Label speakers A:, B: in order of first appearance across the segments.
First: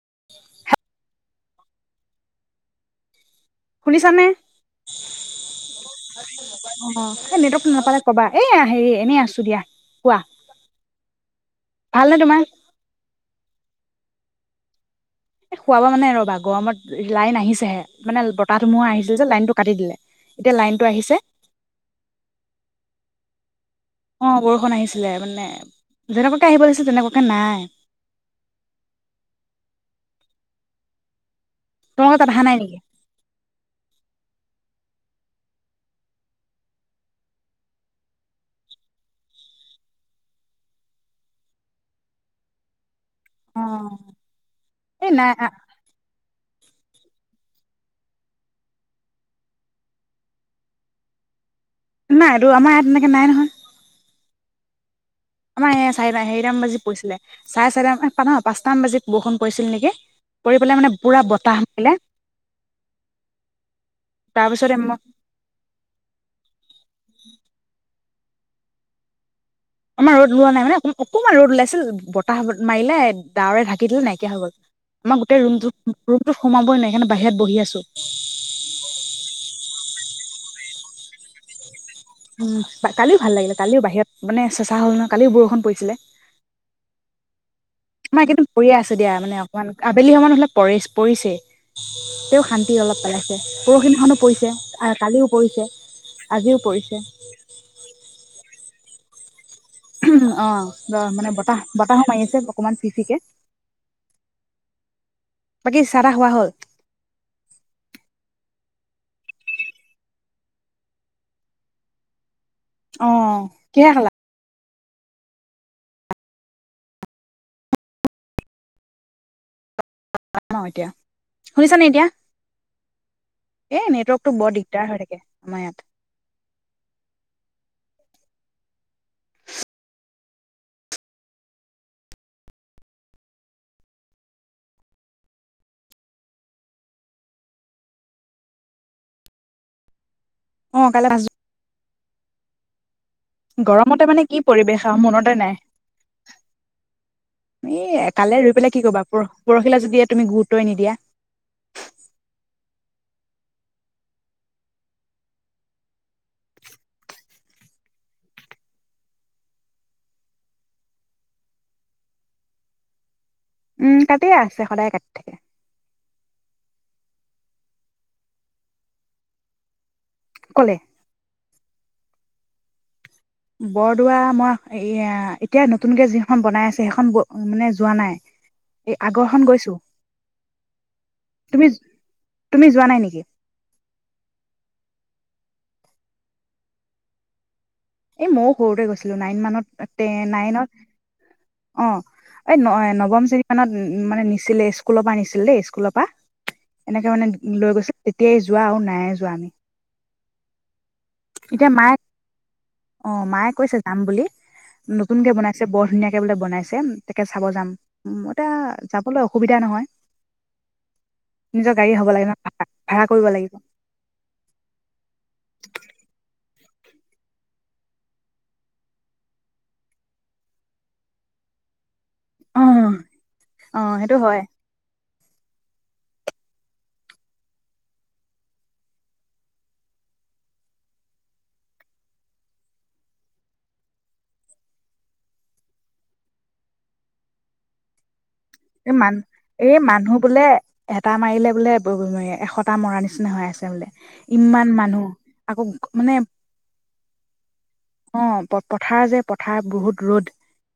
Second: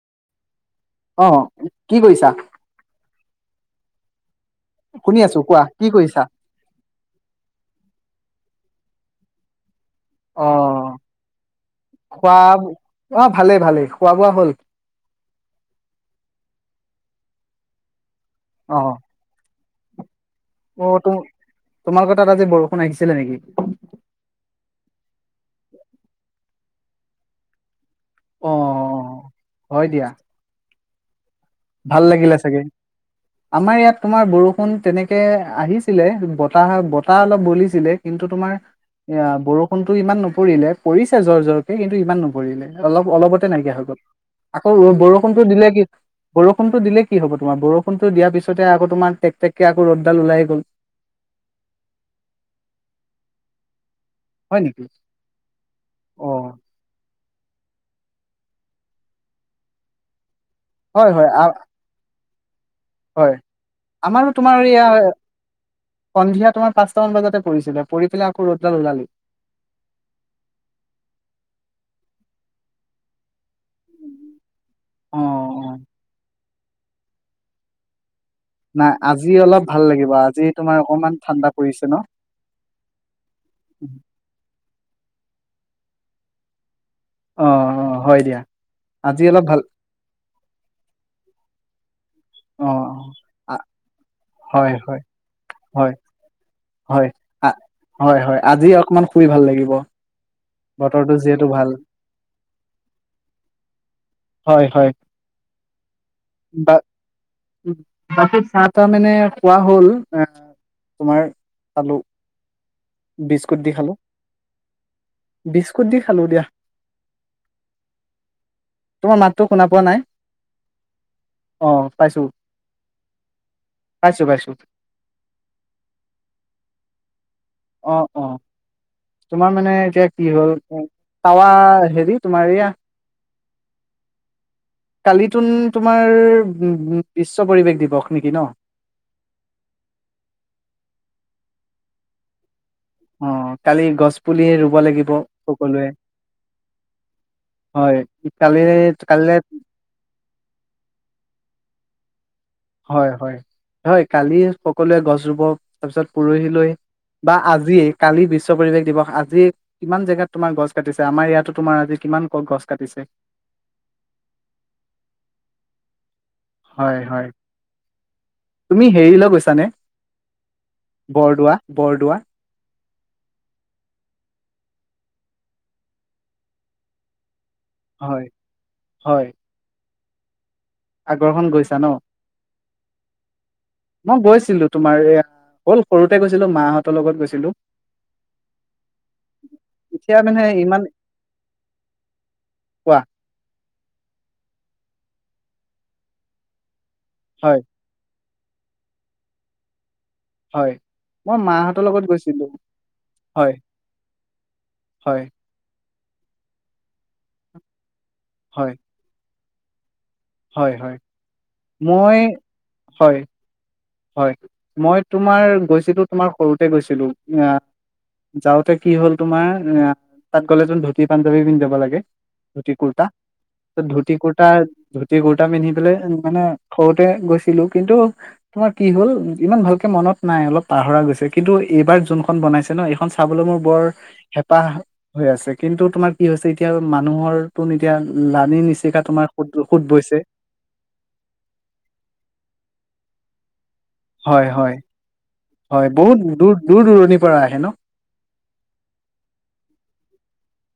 A: [inaudible]
B: অঁ', কি কৰিছা?
A: শুনিছানে?
B: শুনি আছো কোৱা কি কৰিছা
A: অঁ', নেটৱৰ্কতটো নাপালে কবা। এ হেৰি এনেই আছো দিয়া কোৱা
B: অঁ',
A: ভালনে
B: খোৱা
A: তোমাৰ?
B: অঁ। ভালে ভালে খোৱা বোৱা হ'ল।
A: এ খোৱা মানে ৰ'বা গৰমত লাইন আহিছেহে। মানে বতাহ ধুমহোৱা আহিছিল যে লাইনতটো কাটি দিলে। এতিয়া লাইনটো
B: অঁ',
A: আহিছে
B: ত তোমালোকৰ তাত আজি বৰষুণ আহিছে। ছিলে নেকি?
A: অঁ, বৰষুণ আহিছিলে মানে যেনেকুৱাকৈ আহিব লাগছিলে তেনেকুৱাকৈ নাই।
B: অঁ অঁ হয় দিয়া ভাল
A: তোমালোকৰ তাত
B: লাগিলে
A: অহা নাই
B: চাগে
A: নেকি?
B: আমাৰ ইয়াত তোমাৰ বৰষুণ বষুণ তেনেকে আহিছিলে বতাহ বতাহ অলপ বলিছিলে কিন্তু তোমাৰ এ বৰষুনতো ইমান নপৰিলে পৰিছে জৰ জৰকে কিন্তু ইমান নপৰিলে অলপ অলপতে
A: অ
B: নাইকিয়া হৈ গ'ল আকৌ
A: এই নাই
B: বৰষুণতো দিলে কি বৰষুণটো দিলে কি হ'ব তোমাৰ বৰষুণটো দিয়াৰ পিছতে আকৌ তোমাৰ টেক টেকে আকৌ ৰ'দডাল ওলাই গ'ল
A: নাই ৰ আমাৰ ইয়াত তেনেকৈ নাই নহয়
B: হয় নেকি
A: আমাৰ চাৰি
B: অ
A: হেৰিটাম বাজি পৰিছিলে চাৰে চাৰেটান ন পাঁচটামান বাজি বৰষুণ পৰিছিল নেকি কৰি পেলাই মানে
B: হয়
A: পুৰা
B: হয় আ
A: বতাহ মাৰিলে
B: হয় আমাৰো তোমাৰ
A: তাৰপিছতে
B: এয়া
A: মই
B: সন্ধিয়া তোমাৰ পাঁচটা মান বজাতে পৰিছিলে পৰি পেলাই আকৌ ৰ'দাল ওলালি
A: আমাৰ ৰ'দ ওলোৱা নাই মানে অকণমান ৰ'দ ওলাইছিল বতাহ মাৰিলে ডাৱৰে ঢাকি দিলে নাইকিয়া হৈ গ'ল
B: অ অ
A: আমাৰ গোটেই ৰুমটো ৰুমতো সোমাবই নাই সেইকাৰণে বাহিৰত বহি আছো
B: নাই আজি অলপ ভাল লাগিব আজি তোমাৰ অকনমান ঠাণ্ডা পৰিছে ন
A: উম কালিও ভাল লাগিলে কালিও বাহিৰত মানে চেচা হ'ল নহয় কালিও বৰষুণ [inaudible]
B: অ অ হয়
A: আমাৰ
B: দিয়া
A: একেইদম পৰিয়ে আছে দিয়া
B: আজি
A: মানে
B: অলপ ভাল
A: অকমান আবেলি সময়হলে প পৰিছে তেওঁ
B: অ
A: শান্তি অলপ পাইছে
B: অ
A: পৰহি
B: হয় হয়
A: কালিও পৰিছে
B: হয়
A: আজিও পৰিছে
B: হয় হয় হয় আজি অকমান ফুৰি ভাল লাগিল
A: উ অ অ ৰ মানে বতাহ বতাহো মাৰি আছে অকমান চিফিকে
B: হয় হয়
A: বাকী চাহ তাহ খোৱা হল
B: বা ত মানে কোৱা হ'ল এ তোমাৰ আলু
A: অ কি খালা
B: বিস্কুট দি খালো দিয়া তোমাৰ মাতটো শুনা পোৱা নাই
A: এতিয়া
B: অ',
A: শুনিছানে এতিয়া
B: পাইছো,
A: এই
B: পাইছো,
A: নেটৱৰ্কটো
B: পাইছো।
A: বৰ দিগদাৰ হৈ থাকে আমাৰ ইয়াত
B: অ অ তোমাৰ মানে এতিয়া কি হ'ল তাৱা হেৰি তোমাৰ এয়া কালি তোন তোমাৰ উ বিশ্ব পৰিৱেশ দিৱস নেকি ন
A: অ কাইলৈ আজ
B: অ', কালি
A: গৰমতে
B: গছ
A: মানে কি
B: পুলি ৰুব
A: পৰিৱেশ আৰু
B: লাগিব
A: মনতে নাই
B: সকলোৱে হয়,
A: কালে ই
B: কালি
A: পেলাই কি কবা পৰ
B: কাইলে
A: পৰহিলা যদি তুমি গুৰুত্বই নিদিয়া
B: হয় হয় হয় কালি সকলোৱে গছ ৰুব তাৰপিছত পৰহিলৈ বা আজিয়ে কালি বিশ্ব পৰিৱেশ দিৱস আজি কিমান জেগাত তোমাৰ গছ কাটিছে আমাৰ ইয়াতো তোমাৰ আজি কিমান গছ কাটিছে
A: উম কাটিয়ে আছে সদায় কাটি থাকে।
B: হয় হয় তুমি হেৰিলৈ গৈছানে?
A: কলে
B: বৰদোৱা। বৰদোৱা।
A: বৰদোৱা মই হেৰী এ এতিয়া নতুনকে যিখন বনাই আছে সেইখন গৈ। মানে যোৱা নাই।
B: হয়,
A: এই
B: হয়।
A: আগৰখন গৈছোঁ।
B: আগৰখন গৈছা ন?
A: তুমি যোৱা নাই নেকি
B: মই গৈছিলো তোমাৰ এয়া।। হ'ল সৰুতে গৈছিলো মাহঁতৰ লগত গৈছিলো।
A: এই ময়ো সৰুতে গৈছিলো নাইন মানত
B: এতিয়া মানে ইমান
A: নাইনত অ এই ন
B: কোৱা
A: নৱম শ্ৰেণী মানত মানে নিছিলে স্কুল। স্কুলৰ পৰা নিছিল দেই স্কুলৰ পৰা। এনেকে মানে
B: হয়
A: লৈ গৈছে। সেয়ে যোৱা আৰু নায়ে যোৱা আমি।
B: হয়। মই
A: এতিয়া
B: মাহঁতৰ
A: মায়ে
B: লগত গৈছিলো।
A: অ মায়ে
B: হয়
A: কৈছে যাম বুলি
B: হয়
A: নতুনকে বনাইছে বৰ ধুনীয়াকে। এতিয়া বোলে বনাইছে তাকে চাব যাম। উম এতিয়া
B: হয়
A: যাবলৈ। সুবিধা নহয়?
B: হয় হয়
A: নিজৰ গাড়ী হব
B: মই
A: লাগে ন ভাড়া
B: হয়
A: কৰিব লাগিব।
B: হয় মই তোমাৰ গৈছিলো তোমাৰ।। সৰুতে গৈছিলো আহ যাওঁতে কি হ'ল তোমাৰ এ তাত গ'লে তোন ধুতি পাঞ্জাৱী পিন্ধি যাব লাগে?
A: অ
B: ধুতি কুৰ্তা ত
A: অ
B: ধুতি
A: সেইটো হয়
B: কুৰ্তা ধু।। ধুতি কুৰ্তা পিন্ধি পেলাই মানে সৰুতে গৈছিলো। কিন্তু,।। তোমাৰ কি হল ইমান ভালকে মনত নাই। অলপ তোমাৰ কি হ'ল সিমান ভালকে মনত নাই অলপ পাহৰা গৈছে কিন্তু এইবাৰ যোনখন বনাইছে ন এইখন চাবলৈ মোৰ বৰ হেঁপাহ হৈ আছে। কিন্তু তোমাৰ কি হৈছে এতিয়া মানুহৰ তোন এতিয়া।। লানি
A: এই
B: নিচিকা
A: মান
B: তোমাৰ সুত
A: এই
B: সুত
A: মানুহ
B: বৈছে
A: বোলে এটা মাৰিলে বোলে এশটা মৰা নি।। নিচিনা হৈ আছে বোলে?
B: হয়
A: ইমান
B: হয়
A: মানুহ। আকৌ
B: হয়
A: মানে
B: বহুত দূৰ দূৰ দূৰণিৰ পৰা আহে ন
A: অ প পথাৰ যে পথাৰ বহুত ৰ'দ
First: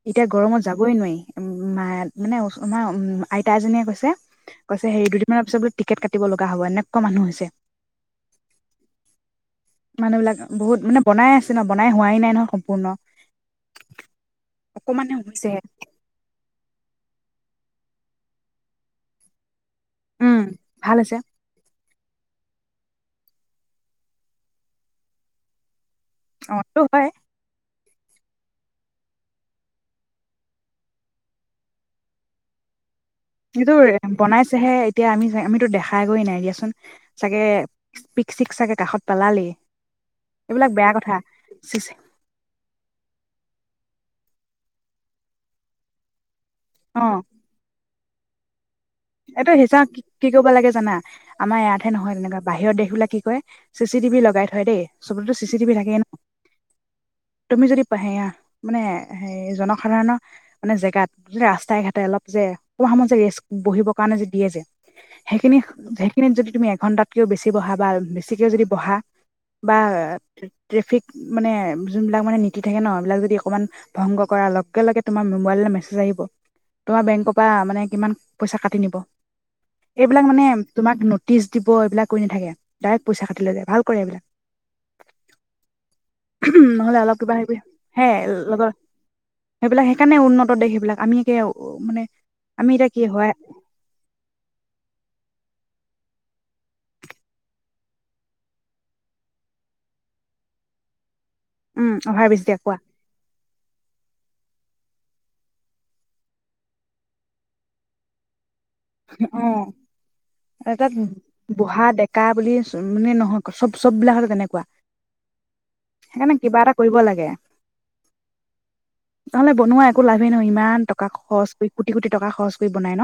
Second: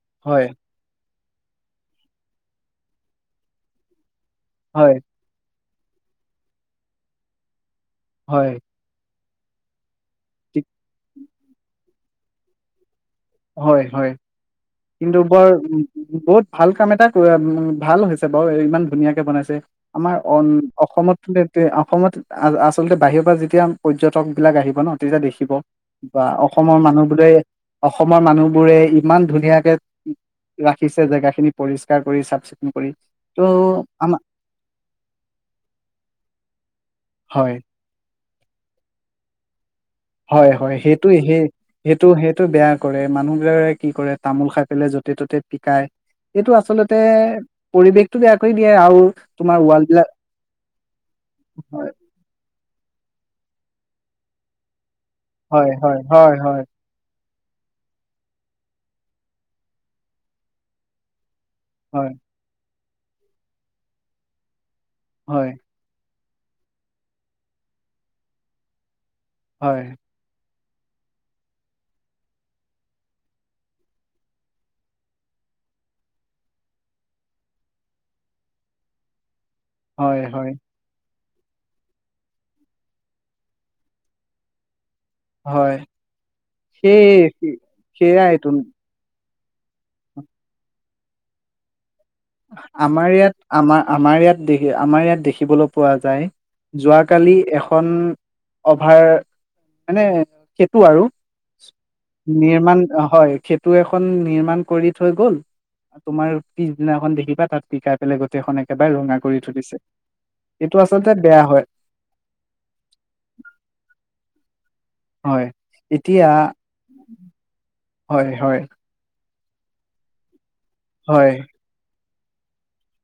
A: এতিয়া
B: হয়
A: গৰমত যাবই নোৱাৰি। উ ম মানে [inaudible] তোমাৰ উম আইতা এজনীয়ে কৈছে।। কৈছে
B: হয়
A: হে দুদিনমান পিছত বোলে।। টিকেট কাটিব লগা হ'ব। এনেকুৱা মানুহ হৈছে।
B: হয়।
A: মানুহ বিলাক
B: ঠিক
A: বহুত মানে বনাই আছে ন বনাই হোৱাই নাই নহ সম্পূৰ্ণ।
B: হয় হয়
A: অকমানহে
B: কিন্তু বৰ
A: হৈছেহে
B: বহুত ভাল কাম এটা উ ভাল হৈছে বাৰু ইমান ধুনীয়াকে বনাইছে আমাৰ অ
A: উম ভাল হৈছে
B: অসমত এয়া সময়ত আচলতে বাহিৰৰ পৰা যেতিয়া পৰ্যটক বিলাক আহিব ন তেতিয়া দেখিব বা
A: অ
B: অসমৰ
A: এইটো
B: মানুহ
A: হয়
B: বোৰে অসমৰ মানুহবোৰে ইমান ধুনীয়াকে ৰাখিছে জেগা খিনি পৰিস্কাৰ কৰি চাফ চিকুণ কৰি ত'
A: এইটো
B: আমাৰ
A: বনাইছেহে এতিয়া আমি আমিতো দেখাইগৈয় নাই দিয়াচোন চাগে
B: হয়
A: পিক চিক চাগে কাষত পেলালেই
B: হয়
A: এইবিলাক
B: হয়
A: বেয়া
B: সেইটো
A: কথা
B: সেই সেইটো সেইটো বেয়া কৰে মানুহ বিলাকে কি কৰে তামোল খাই পোই য'তে ত'তে পিকাই এইটো আচলতে
A: অ
B: পৰিৱেশ বেয়া কৰি দিয়ে আৰু
A: এইটো
B: তোমাৰ
A: সঁচা
B: ৱাল বিলাক
A: কি কৰিব লাগে জানা আমাৰ
B: হয়,
A: ইয়াতহে নহয় তেনেকুৱা বাহিৰৰ দেশ বোলে কি কয় চি চি টি ভ লগাই থয় দেই চবতেতো চি চি
B: হয়
A: টিভি থাকেই
B: হয়
A: ন
B: হয় হয়
A: তুমি যদি প মানে হে জনসাধাৰণৰ মানে জেগাত ৰাস্তাই ঘাটে
B: হয়,
A: অলপ যে কোনোবা সময়ত যে ৰেষ্ট বহিব কাৰণে যে দিয়ে যে
B: হয়,
A: সেইখিনি সেইখিনিত যদি তুমি এঘন্টাত কেও বেছি বহা বা বেছিকেও যদি বহা বা ট্ৰেফিক মানে যোন‌ বিলাক নীতি থাকে ন সেই বিলাক অকমান ভংগ কৰা লগে লগে তোমাৰ মোবাইল লৈ মেছেজ আহিব তোমাৰ বেংকৰ পৰা কিমান পইচা কাটিব তি নিি [unintelligible]
B: হয়,
A: এইবিলাক মানে
B: হয়,
A: তোমাক ন টিচ দিব এইবিলাক কৰি নাথাকে ডাইৰেক্ট পইচা কাটি লৈ যায় ভাল কৰে এইবিলাক
B: হয় সে
A: নহ'লে অলপ কিবা সেইবি হে
B: সেয়া এইটো
A: লগৰ সেইবিলাক সেইকাৰণে উন্নত দেশ সেইবিলাক আমি একে মানে আমি এতিয়া কি
B: আমাৰ
A: হয়
B: ইয়াত আমাৰ আমাৰ ইয়াত দেখিবলৈ আমাৰ ইয়াত দেখিবলৈ পোৱা যায় যোৱাকালি এখন অভাৰ মানে সেইটো আৰু
A: উম অভাৰ ব্ৰিজ দিয়া কোৱা
B: নিৰ্মাণ হয় সেতু তটো এখন নিৰ্মাণ কৰি থৈ গ'ল তোমাৰ পি পিছ দিনা দেখিব তাত পিকাই পেলাই গোটেইখননে
A: অ
B: এইটো
A: তাত
B: আচলতে বেয়া হয়,
A: বুঢ়া ডেকা বুলি মানে নহয় চব চব বিলাক হলে তেনেকুৱা
B: হয়, এতিয়া
A: সেইকাৰণে কিবা এটা কৰিব লাগে
B: হয় হয়
A: নহ'লে বনোৱা একো লাভেই নহয় ইমান টকা
B: হয়,
A: খৰচ কৰি কোটি কোটি টকা খৰচ কৰি বনাই ন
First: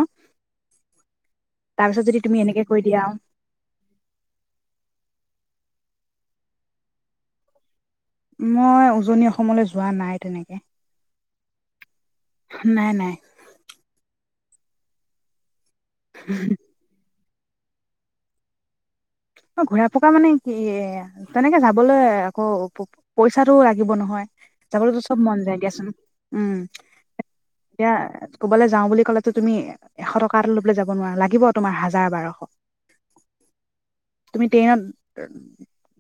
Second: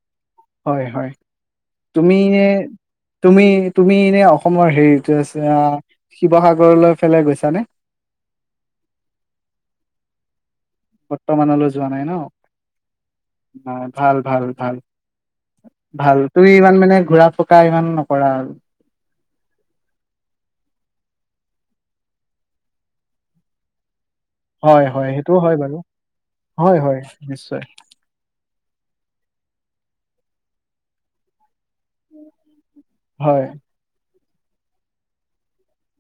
B: হয় হয়
A: তাৰপিছত
B: তুমি
A: যদি
B: এনে
A: এনেকে কৈ দিয়া
B: তুমি তুমি এনে অসমৰ হেৰিটো আছে শিৱসাগৰলৈ ফেলে গৈছানে
A: মই উজনি অসমলৈ যোৱা নাই তেনেকে
B: বৰ্তমানলৈ যোৱা নাই ন
A: নাই নাই
B: নাই ভাল ভাল ভাল ভাল তুমি ইমান মানে ঘূৰা ফ ইমান নকৰা আৰু
A: অ ঘূৰা পকা মানে কি এ তেনেকে যাবলৈ আকৌ পইচাটো লাগিব নহয়
B: হয়
A: যাবলৈতো
B: হয়
A: চব মন
B: সেইটোও হয়
A: যায়
B: বাৰু
A: দিয়াচোন উম
B: হয় হয় নিশ্চয়
A: এতিয়া কবালৈ যাও বুলি ক'লে তো তুমি এশ টকা এটা লৈ পেলে যাব নোৱাৰা লাগিব তোমাৰ হাজাৰ বাৰশ
B: হয়
A: তুমি ট্ৰেইনত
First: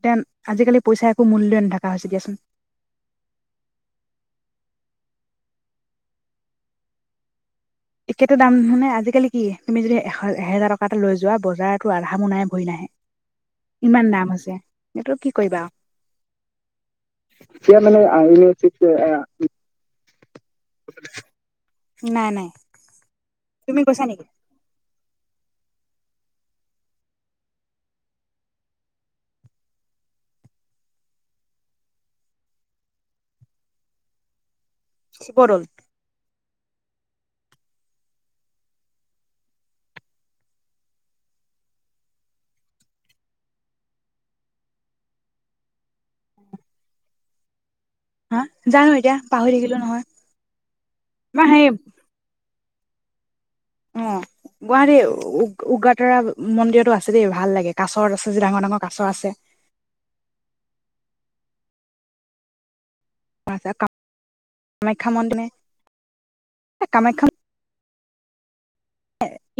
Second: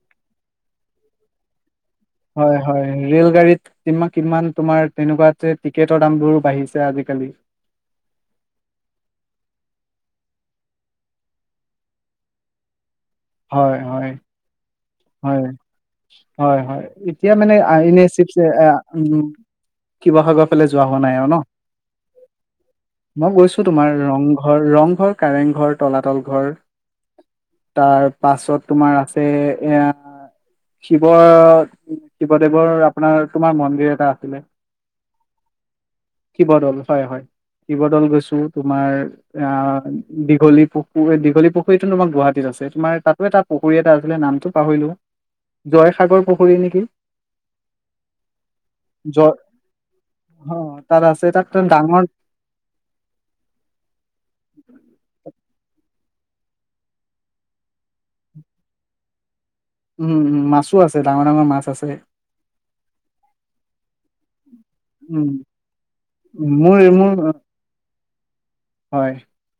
A: তে আজিকালি পইচা একো মূল্য নাথাকে
B: হয় হয় ৰেল গাড়ীত কি কিমান তোমাৰ তেনেকুৱা টিকেটৰ দামবোৰো বাঢ়িছে আজিকালি
A: একেটো দাম নু নে আজিকালি কি তুমি যদি এ এহেজাৰ টকা এটা লৈ যোৱা বজাৰতো আধা মোনাই ভৰি নাহে
B: হয়
A: ইমান
B: হয়
A: দাম হৈছে এইটো কি কৰিবা আৰু।
B: এতিয়া মানে কিবৱসাগত যোৱা হোৱা নাই আৰু ন
A: নাই নাই
B: মই গৈছো
A: তুমি
B: তোমাৰ
A: গৈছা নেকি
B: ৰংঘৰ ৰংঘৰ কাৰেং ঘৰ তলাতল ঘৰ তাৰ পাছত তোমাৰ আছে এ শিৱ শিৱদেৱৰ আপোনাৰ তোমাৰ মন্দিৰ এটা আছিলে
A: বৰল
B: শিৱদল হয় হয় শিৱদৌল গৈছো তোমাৰ অ দীঘলী পুখুৰী দীঘলী পুখুৰীটোো তোমাৰ গুৱাহাটীত আছে তোমাৰ তাত এটা পুখুৰী এটা আছিলে নামটো পাহৰিলো জয়সাগৰ পুখুৰী নেকি
A: হা জানো এতিয়া
B: জয়
A: পাহৰি থাকিলো নহয়
B: অ তাত আছে
A: মাৰ
B: তাত
A: হে
B: ডাঙৰ
A: অ গুৱাহাৰী উগ্ৰতাৰা মন্দিৰতো আছে দেই ভাল লাগে কাছত আছে যে ডাঙৰ ডাঙৰ কাছৰ আছে
B: উম উম মাছো আছে ডাঙৰ ডাঙৰ মাছ আছে
A: কামাখ্যা
B: উম
A: মন্দিৰ নে
B: উ মই মোৰ
A: কামাখ্যা
B: হয়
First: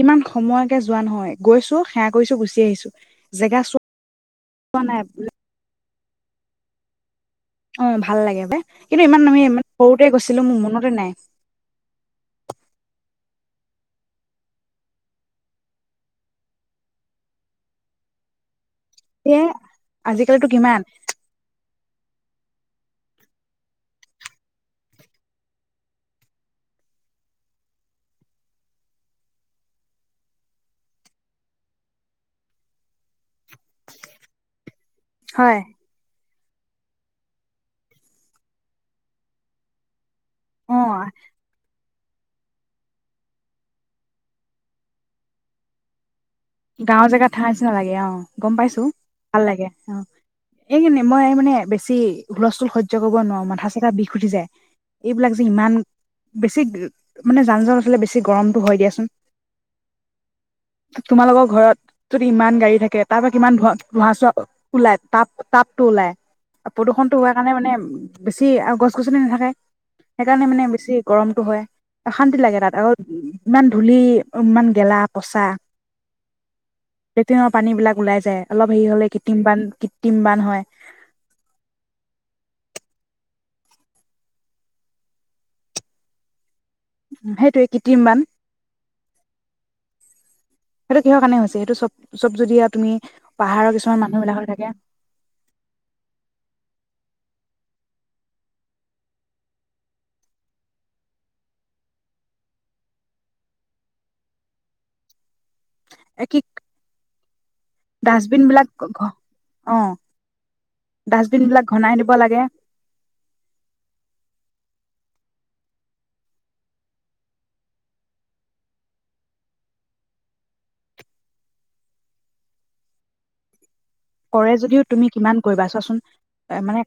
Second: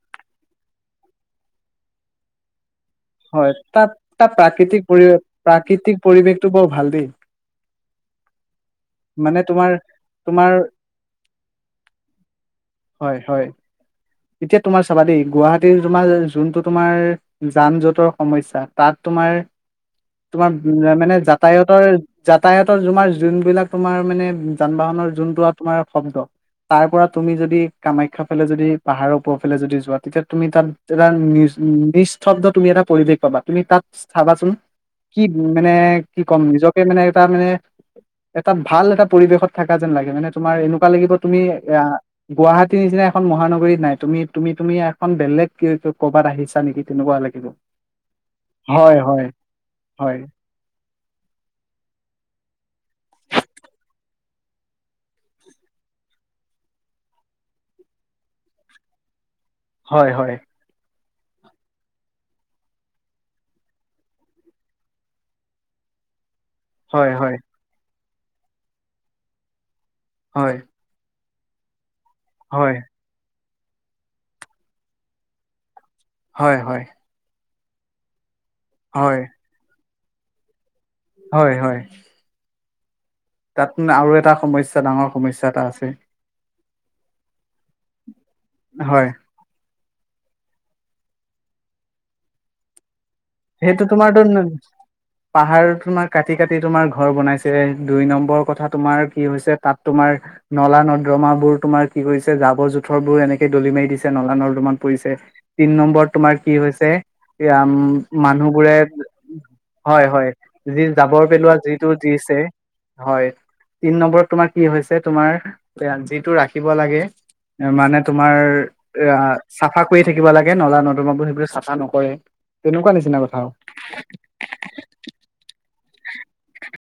A: ইমান সময়কে যোৱা নহয় গৈছো সেৱা কৰিছো গুচি আহিছো
B: হয়
A: জেগা
B: তাত তাত
A: চোৱা
B: প্ৰাকৃতিক
A: নাই
B: পৰিৱেশ প্ৰাকৃতিক। পৰিৱেশটো বৰ ভাল দেই।
A: অ', ভাল লাগে বে। কিন্তু ইমান আমি
B: মানে
A: ইমান
B: তোমাৰ
A: সৰুতে গৈছিলোঁ,
B: তোমাৰ
A: মোৰ মনতে নাই।
B: হয়, হয়। এতিয়া তোমাৰ চাবা দেই, গুৱাহাটীৰ তোমাৰ যোনটো তোমাৰ যান-জোঁটৰ সমস্যা। তাত তোমাৰ
A: এ আজিকালিতো
B: তোমাৰ
A: কিমান
B: মানে যাতায়তৰ। যাতায়াতৰ তোমাৰ যোনবিলাক তোমাৰ মানে, যান বাহনৰ যোনটো তোমাৰ শব্দ, তাৰ পৰা তুমি যদি কামাখ্যা ফালে যদি। পাহাৰৰ ওপৰফালে যদি যোৱা তেতিয়া তুমি তাত এটা নিস্ নিস্তব্ধ তুমি এটা পৰিৱেশ পাবা, তুমি তাত চা চাবাচোন। কি
A: হয়
B: মানে? কি ক'ম নিজকে মানে, এটা মানে, এটা ভাল এটা পৰিৱেশত থাকা যেন লাগে মানে। তোমাৰ
A: অ'
B: এনেকুৱা লাগিব তুমি এ। গুৱাহাটীৰ নিচিনা এখন মহানগৰীত। নাই তুমি, তুমি, তুমি এখন বেলেগ কি ক'ৰবাত আহিছা। নেকি
A: গাঁওৰ
B: তেনেকুৱা
A: জেগাত
B: লাগিব।
A: থাকাৰ নিচিনা লাগে। অ' গম পাইছোঁ।
B: হয় হয়
A: ভাল লাগে অ',
B: হয়
A: এনে এই মই মানে বেছি হুলস্থুল সহ্য। সহ্য‌ই কৰিব নোৱাৰোঁ মাথা চাথা বিষ উঠি যায়। এইবিলাক যে ইমান বেছি মানে যান-যট হ'লে বেছি গৰমটো হয় দিয়াচোন।
B: হয়, হয়।
A: তোমালোকৰ ঘৰত যদি ইমান গাড়ী থাকে, তাৰ পৰা কিমান ধোৱা ধোঁহা-চোৱা ওলাই তাপ তাপটো ওলাই।
B: হয়
A: প্ৰদূষণটো হোৱাৰ
B: হয়
A: কাৰণে মানে। বেছি আও গছ-গছনি নাথাকে। সেইকাৰণে
B: হয়
A: মানে বেছি গৰম। টো হয়। অশান্তি লাগে
B: হয়
A: তাত আৰু। ইমান ধূলি, ইমান গেলা-পচাঁ।
B: হয়, হয়।
A: পানীবিলাক ওলাই যায়। অলপ হেৰি হলে
B: হয়
A: কৃতিম বান কৃত। কৃত্ৰিম বান হয়।
B: হয়, হয়। তাত মানে আৰু এটা সমস্যা ডাঙৰ সমস্যা এটা আছে।
A: সেইটোয়ে কৃত্ৰিমবান।
B: হয়।
A: সেইটো কিহৰ কাৰণে হৈছে, সেইটো চব চব যদি এয়া তুমি। পাহাৰৰ
B: সেইটো
A: কিছুমান
B: তোমাৰ
A: মানুহ
B: তো
A: বিলাক হৈ থাকে
B: পাহাৰ তোমাৰ কাটি কাটি তোমাৰ ঘৰ- ঘৰ বনাইছে দুই নম্বৰ কথা তোমাৰ কি হৈছে তাত তোমাৰ নলা-নৰ্দ্ৰমা বোৰ তোমাৰ কি কৰিছে, জাবৰ- জোথঁৰ বোৰ এনেকে দলি মাৰি দিছে, নলা- নৰ্দমাত পৰিছে। তিন নম্বৰ তোমাৰ কি হৈছে, এয়া ইম-
A: ডাষ্টবিন বিলাক
B: মানুহবোৰে,
A: অ
B: হয় হয় যি জাবৰ
A: ডাষ্টবিন
B: পেলোৱা
A: বিলাক
B: যিটো
A: ঘনাই দিব
B: দিছে,
A: লাগে
B: হয় হয়, তিন নম্বৰ তোমাৰ। কি হৈছে তোমাৰ যিটো ৰাখিব লাগে মানে তোমাৰ এ চাফা কৰিয় থাকিব লাগে নলা নদমাবোৰ সেইবোৰ চাফা নকৰে। তেনেকুৱা নিচিনা - চিনা কথা আও
A: কৰে যদিও তুমি কিমান কৰিবা, চোৱাচোন মানে